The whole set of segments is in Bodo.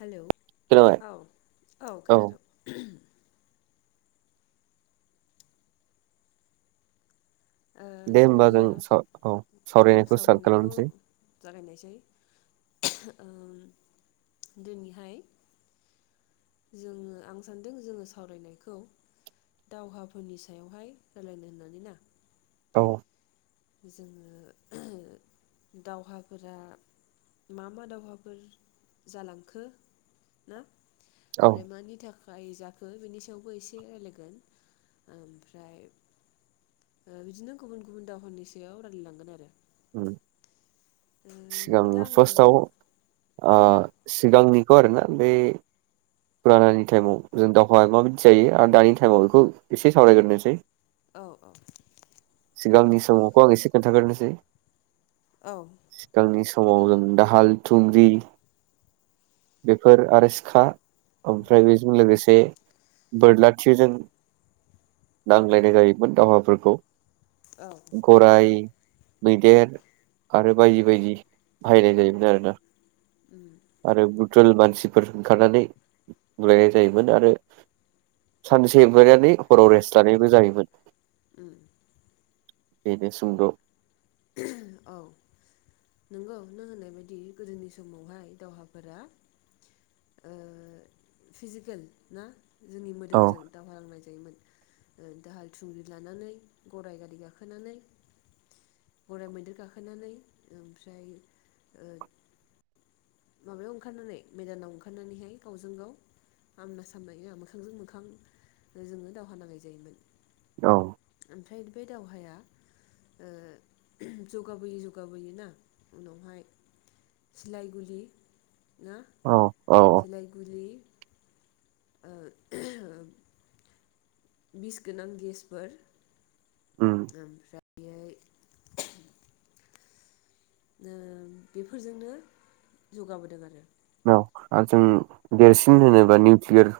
हेलौ खोनाबाय औ औ खोनादोंं ओ दे होमबा जों अब्ला साव औ सावरायनायखौ स्टार्ट खालामसै ओम दिनैहाय जोङो आं सान्दों जोङो सावरायनायखौ दावहाफोरनि सायावहाय रायलायनो होननानै ना औ जोङो दावहाफोरा मा मा दावहाफोर जालांखो ना औ ओमफ्राय मानि था खाय जाखो बेनि सायावबो एसे रायलायगोन ओमफ्राय ओ बिदिनो गुबुन गुबुन दावहानि सायाव रायलायलांगोन आरो उम सिगां ओ दा फार्स्टआव आङो ओ औ सिगांनि बेखौ आरो ना बे फुरानानि टाइमाव जों दावहाया माबायदि जायो आरो दानि टाइमाव बेखौ एसे सावरायग्रोनोसै औ औ सिगांनि समावखौ आं एसे खोन्थाग्रनोसै औ सिगांनि समाव जों दाहाल थुंग्रि बेफोर आरो सिखा ओमफ्राय बेजों लोगोसे बोरला थिरजों नांलायनाय जायोमोन दावहाफोरखौ औ गराइ मैदेर आरो उम बायदि बायदि बाहायनाय जायोमोन आरो ना उम आरो बुटल मानसिफोर ओंखारनानै बुलायनाय जायोमोन आरो सानसे बुलायनानै हराव रेस्ट लानायबो जायोमोन उम बेनोे सुंद' औ नंगौ नों होननाय बादि गोदोनि समावहाय दावहाफोरा ओ फिजिकेल ना जोंनि औ मोदोमजों दावहा नांनाय जायोमोन दाहाल थुंरि लानानै गराय गारि गाखोनानै गराइ मैदेर गाखोनानै ओमफ्राय ओ माबायाव ओंखारनानै मेदानाव ओंखारनानैहाय गावजों गाव आमना सामनाय मोखांजों मोखां जोङो दावहा नांनाय जायोमोन औ ओमफ्राय बै दावहाया ओ जौगाबोयि जौगाबोयोनो उनावहाय सिलाय गुलि ना औ औ सिलाइ गुलि ओ ओ बिस गोनां गेसफोर उम ओमफ्राय [unintelligible] उम बेफोरजोंनो जौगाबोदों आरो औ आरो जों देरसिन होनोबा निउक्लियार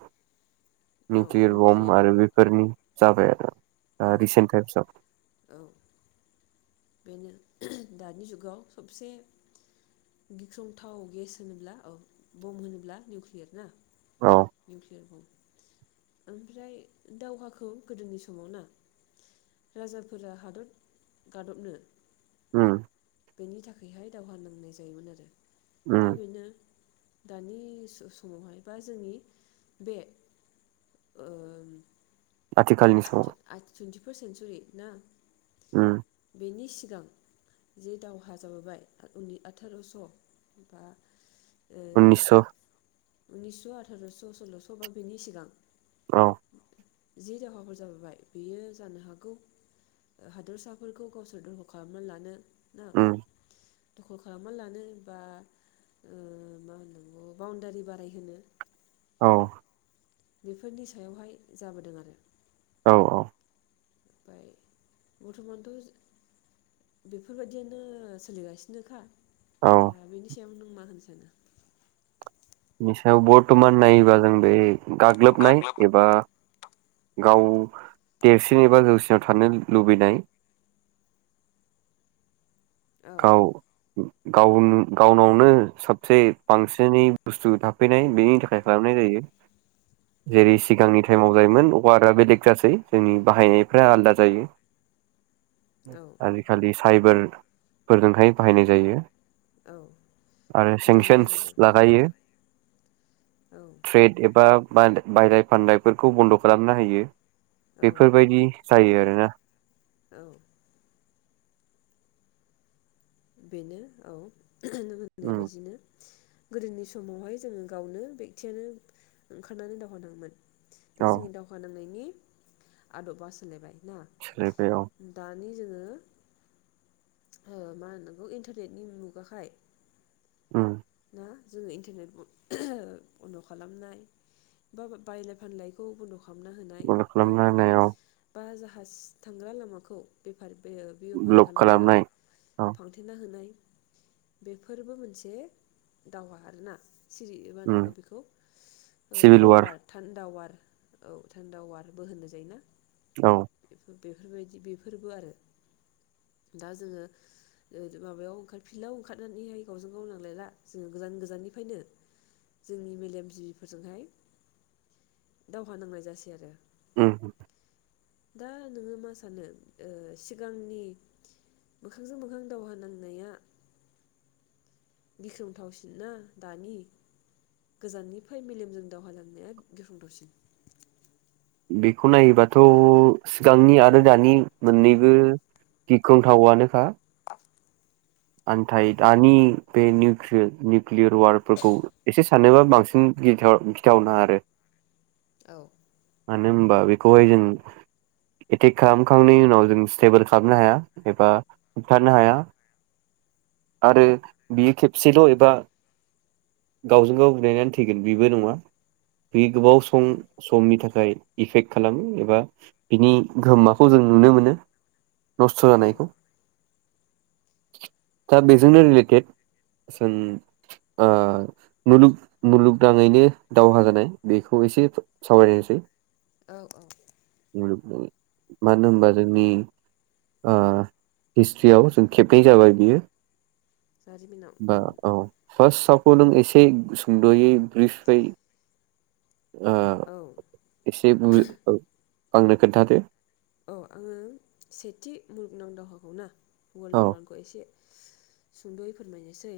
औ निथि बम निउक्लियार आरो बिफोरनि जाबाय आरो औ रिसेन्ट टाइमसआव औ बेनो दानि जुगाव सबसे गिख्रंथाव गेस होनोब्ला औ बम् होनोब्ला निउकलियार ना औ [unintelligible] ओमफ्राय दावहाखौ गोदोनि समाव ना राजाफोरा हादर गादबनो उम बेनि थाखायहाय दावहा नांनाय जायोमोन आरो दा उम बेनो दानि समावहाय बा जोंनि बे आथिखालनि समाव टुइन्टि फार्स्ट सेन्सुरि ना उम बेनि सिगां जे दावहा जाबोबाय उननि आथारस' बा उननिसस' उनैस' आथार'स' सल्ल' बा बिनि सिगां औ जि दावहा जाबोबाय बेयो जानो हागौ हादरसाफोरखौ गावसोर दरख' खालामनानै लानो ना उम दखल खालामना लानो बा मा होननौ बाउणडारि बारायहोनो औ बेफोरनि सायावहाय जाबोदों आरो औ औ ओमफ्राय बर्थमानथ' बेफोरबायदियानो सोलिगासिनोखा औ दा बेनि सायाव मा होननो सानदों नि सायाव बर्थमान नायोबा जों बे गाग्लोबनाय गाग्लोब एबा गाव देरसिन एबा जौसिनाव थानो लुबैनाय औ गाव गाव गावनावनो सबसे बांसिनै बुस्थु थाफैनाय बेनि थाखाय खालामनाय जायो औ जेरै सिगांनि टाइमाव वारआ जासै जोंनि बाहायनायफोरा आलादा जायो औ आजिखालि साइबार फोरजोंहाय बाहायनाय जायो औ आरो भिडिअ'नि सेंसन्स गेजेरजों लागायो औ ट्रेड एबा बा बायलाय फानलायफोरखौ बन्द' खालामनो हायो औ बेफोरबायदि जायो आरो ना औ बेनो औ नों होननाय उम बायदिनो गोदोनि समावहाय जोङो गावनो बेक्टेरियालनो ओंखारनानै दावहा नांगोन दा औ जोंनि दावहा नांनायनि आद'बा सोलाय लांबाय सोलायबाय औ ओं दानि जोङो मा नोंगौ इन्टारनेटनि मुगाखाय उम ना जोङो इन्टारनेट बन्द' खालामनाय बा बायलाय फानलायखौ बन्द' खालाम बन्द' खालामना होनाय औ [unintelligible] थांग्रा लामाखौ बेफार बे बेफार ब्लक खालामग्रा खालामनाय औ फांथेना होनाय बेफोरबो मोनसे दावहा आरोना सिरियै मा उम होनो बेखौ कल वार थान्दा वार औ थान्दा अवारबो होनजायोना औ बेफोरबायदि बेफोरबो आरो दा जोङो माबायाव ओंखार फिल्डआव ओंखारनानैहाय गावजों गाव नांलायला जोङो गोजान गोजाननिफ्रायनो जोंनि मेलेमजिबिफोरजोंहाय दावहा नांनाय जासै आरो उम दा नोङो मा सानो सिगांनि मोखांजों मोखां दावहा नांनाया गिख्रंथावसिन ना दानि गोजाननिफ्राय मेलेमजों दावहालांनाया गिख्रंथावसिन बेखौ नायोबाथ' सिगांनि आरो दानि मोननैबो गिख्रंथावनोखा नाथाय दानि बे निउक्लियर वारफोरखौ एसे सानोबा बांसिन गिथाव गिथावना आरो औ मानो होनबा बेखौहाय जों एटेक खालामखांनायनि उनाव जों स्टेबोल खालामनो हाया एबा होबथानो हाया आरो बियो खेबसेल' एबा गावजों गाव बुलायनानै थैगोन बेबो नङा बे गोबाव सम औ समनि थाखाय इफेक्ट खालामो एबा बिनि गोहोमाखौ जों नुनो मोनो नस्थ' औ जानायखौ [inaudible] दा बेजोंनो रिलेटेड जों ओ मुलुग मुलुगनाङैनो दावहा जानाय बेखौ एसे सावरायनोसै। औ औ मुलुगनि मानो होनबा जोंनि ओ हिस्ट्रियाव जों खेबनै जाबाय। बियो जारिमिनाव ओ उम औ फास्ताव खौ नों एसे सुंद'यै ब्रिफै आ औ एसे बु ओ आंनो खोन्थादो। औ आङो सेथि मुलुगनां दावहाखौ ना? वर्ल्ड औ वारखौ एसे सुंद'यै फोरमायनोसै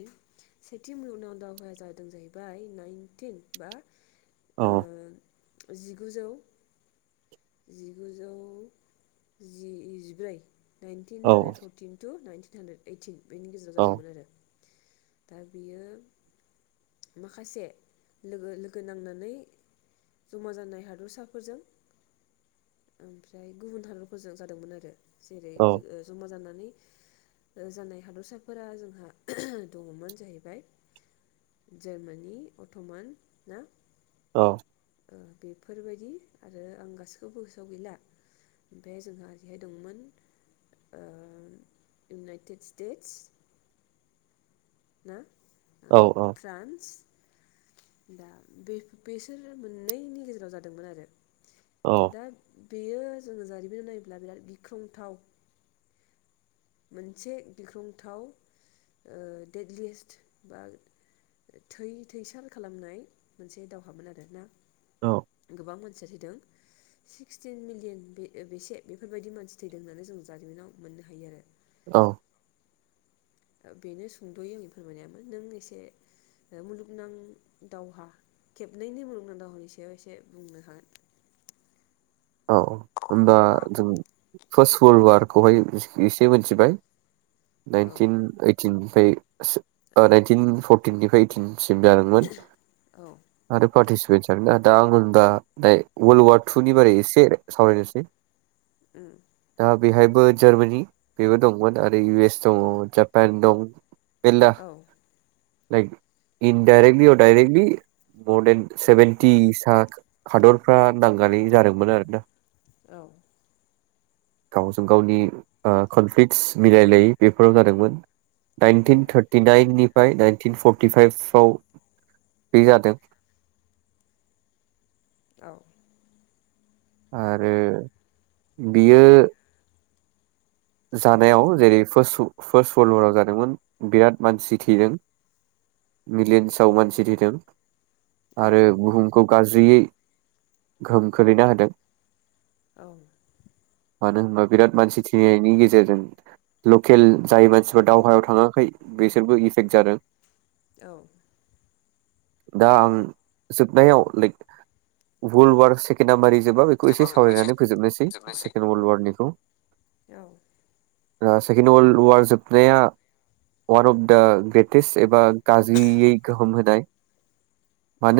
सेथि मुलुगनाव दावहाया जादों जाहैबाय नाइनटिन बा औ ओ जिगुजौ जिगुजौ जि जिब्रै नाइनतिन औ hundred fourteen to nineteen hundred eighteen बेनि गेजेराव औ जादोंमोन आरो दा बियो माखासे लोगो लोगो नांनानै जमा जानाय हादरसाफोरजों ओमफ्राय गुबुन हादरफोरजों जादोंमोन आरो। जेरै औ ओ जमा जाना जानाय हादरसाफोरा जोंहा दङमोन जाहैबाय जार्मानि अथमान ना औ बेफोरबायदि आरो आं गासिखौबो गोसोआव गैला ओमफ्राय जोंहा ओरैहाय दंमोन इउनाइटेड स्टेटस ना औ फ्रान्स दा बे बेसोर मोननैनि गेजेराव जादोंमोन आरो औ दा बेयो जोङो जारिमिन नायोब्ला बिराद गिख्रंथाव मोनसे गिख्रंथाव दडेटलिस्ट बा थै थैसार खालामनाय मोनसे दावहामोन आरोना। औ गोबां मान सिया थैदों सिक्सटिन मिलियन बेसे बेफोरबायदि मानसि थैदों होननानै जों जारिमिनाव मोननो हायो आरो। औ बेनो सुंद'यै आंनि फोरमायनायामोन नों एसे मुलुगनां दावहा खेबनैनि मुलुगनां दावहानि सायाव एसे बुंनो हागोन। औ औ होमबा जों फार्स्ट वर्ल वारखौहाय एसे मिथिबाय। औ नाइनटिन ओइटिन [unintelligible] ओ नाइनटिन फर इदटिननिफ्रायइ इथिं सिम जादोंमोन औ आरो पार्टिसिपेट जागोन ना दा आं होनबा वर्ल्ड ववार टुनि बारै एसे सावरायनोसै उम दा बेहायबो जार्मानि बेबो दंमोन आरो इउ एस दङ जापान दं बिला औ लाइक इनडाइरेक्टलि अडाइरेक्टलि मर देन सेभेनटि सा हादरफ्रा नांनानै जादोंमोन आरो दा औ गावजों गावनि ओ कनफ्लिक्स मिलायलायै बेफोराव जादोंमोन नाइनटिन थार्टिनाइननि ओमफ्राय नाइनटिन फरटिफाइभआव बे जादों औ आरो बियो जानायाव जेरै फार्स् फार्स्ट वर्ल्ड वाराव जादोंमोन बिराद मानसि थेदों मिलियन्सआव मानसि थैदों औ आरो बुहुमखौ गाज्रियै गोहोम खोलैना होदों औ मानो होनबा बिराद मानसि थैनाय नि गेजेरजों लकेल जाय मानसिफोर दावहायाव थाङाखै बिसोरबो इफेक्ट जादों औ दा आं जोबनायाव लाइक वर्ल्ड वार सेकेणामारि जोबा बेखौ एसे सावरायनानै फोजोबनोसै जोबनोसै सेकेणड वर्ल्ड वारनिखौ औ ओ सेकेणड वर्ल्ड वार जोबनाया अवान अफ दा ग्रेटेस्ट एबा गाज्रियै गोहोम होनाय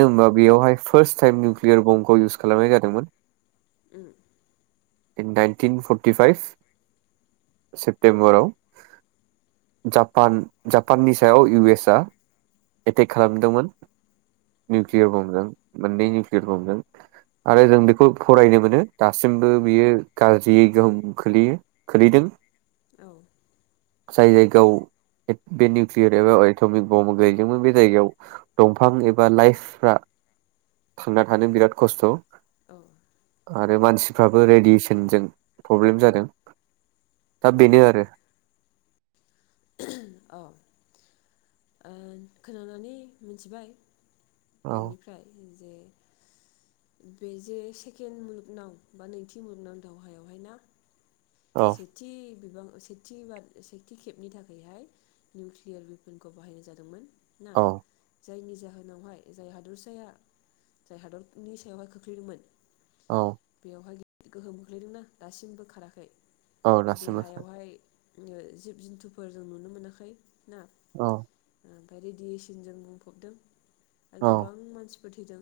औ होनबा बेयावहाय फार्स्ट टाइम निउकलियार बमखौ इउस खालामनाय जादोंमोन um in nineteen forty five सेप्तेम्बराव जापान जापाननि सायाव इउ एस आ एटेक खालामदोंमोन औ निउकलियार बमजों मोननै निउकलियार बमजों आरो जों बेखौ फरायनो मोनो दासिमबो बियो गाज्रियै गोहोम खोलैयो खोलैदों औ जाय जायगायाव बे निउकलियर एबा एट'मिक बम्ब गै बे जायगायाव दंफां एबा लाइफफ्रा थांना थानो बिराद खस्थ' औ आरो मानसिफ्राबो रेडियेसनजों प्रब्लेम जादों दा बेनो आरो ओ ओ खोनानानै मोनथिबाय औ नोंनिफ्राय जे बे जे सेकेणड मुलुगनाव बा नैथि मुलुगनां दावहायावहाय ना औ सेथि बिबां सेथि एबा सेथि खेबनि थाखायहाय निउक्लियार बेफोर खौ बाहायनाय जादोंमोन ना औ जायनि जाहोनावहाय जाय हादरसाया जाय हादरनि सायावहाय खोख्लैदोंमोन औ बेयावहाय गोहोम बोख्लैदोंना दासिमबो खाराखै औ बे दासिमबो हायावहाय जिब जुन्थुफोर जों नुनो मोनाखै ना औ ओमफ्राय रेडियेसनजों बुंफबदों औ आरो गोबां मानसि थैदों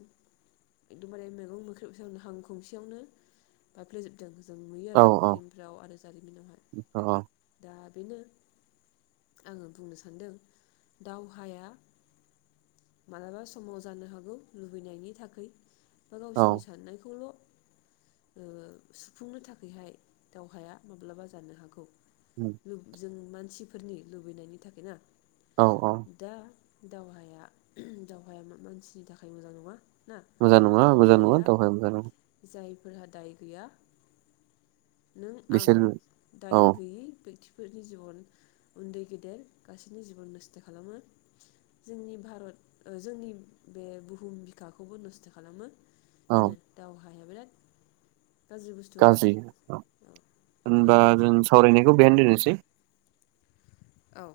एखदमबारे मैगं मोख्रबं हां खंसेयावनो बायफ्लेेजोबदों जों नुयो औ आरो औ फिल्मफ्राव आरो जारिमिनावहाय औ दा बेनो आङो बुंनो सानदों दावहाया मालाबा समाव जानो हागौ लुबैनायनि थाखै बा औ गावसिनि साननायखौल' ओ सुफुंनो थाखैहाय दावहाया माब्लाबा जानो हागौ उम, जों मानसिफोरनि लुबैनायनि थाखाय ना औ औ दा दावहाया दावहाया मानसिनि थाखाय मोजां नङा ना मोजां नङा मोजां नङा दावहाया मोजां नङा फोरहा दाय गैया नों आं बिसोर औ दाय गैयै बेकथि फोरनि जिबन उन्दै गेदेर गासैनि जिबन नस्थो खालामो जोंनि भारत ओ जोंनि बे बुहुम बिखाखौबो नस्थो खालामो औ बेनो दाउ हाया बिराद गाज्रि बुस्थु आरो गाज्रि औ होनबा जों सावरायनायखौ बेहायनो दोननोसै औ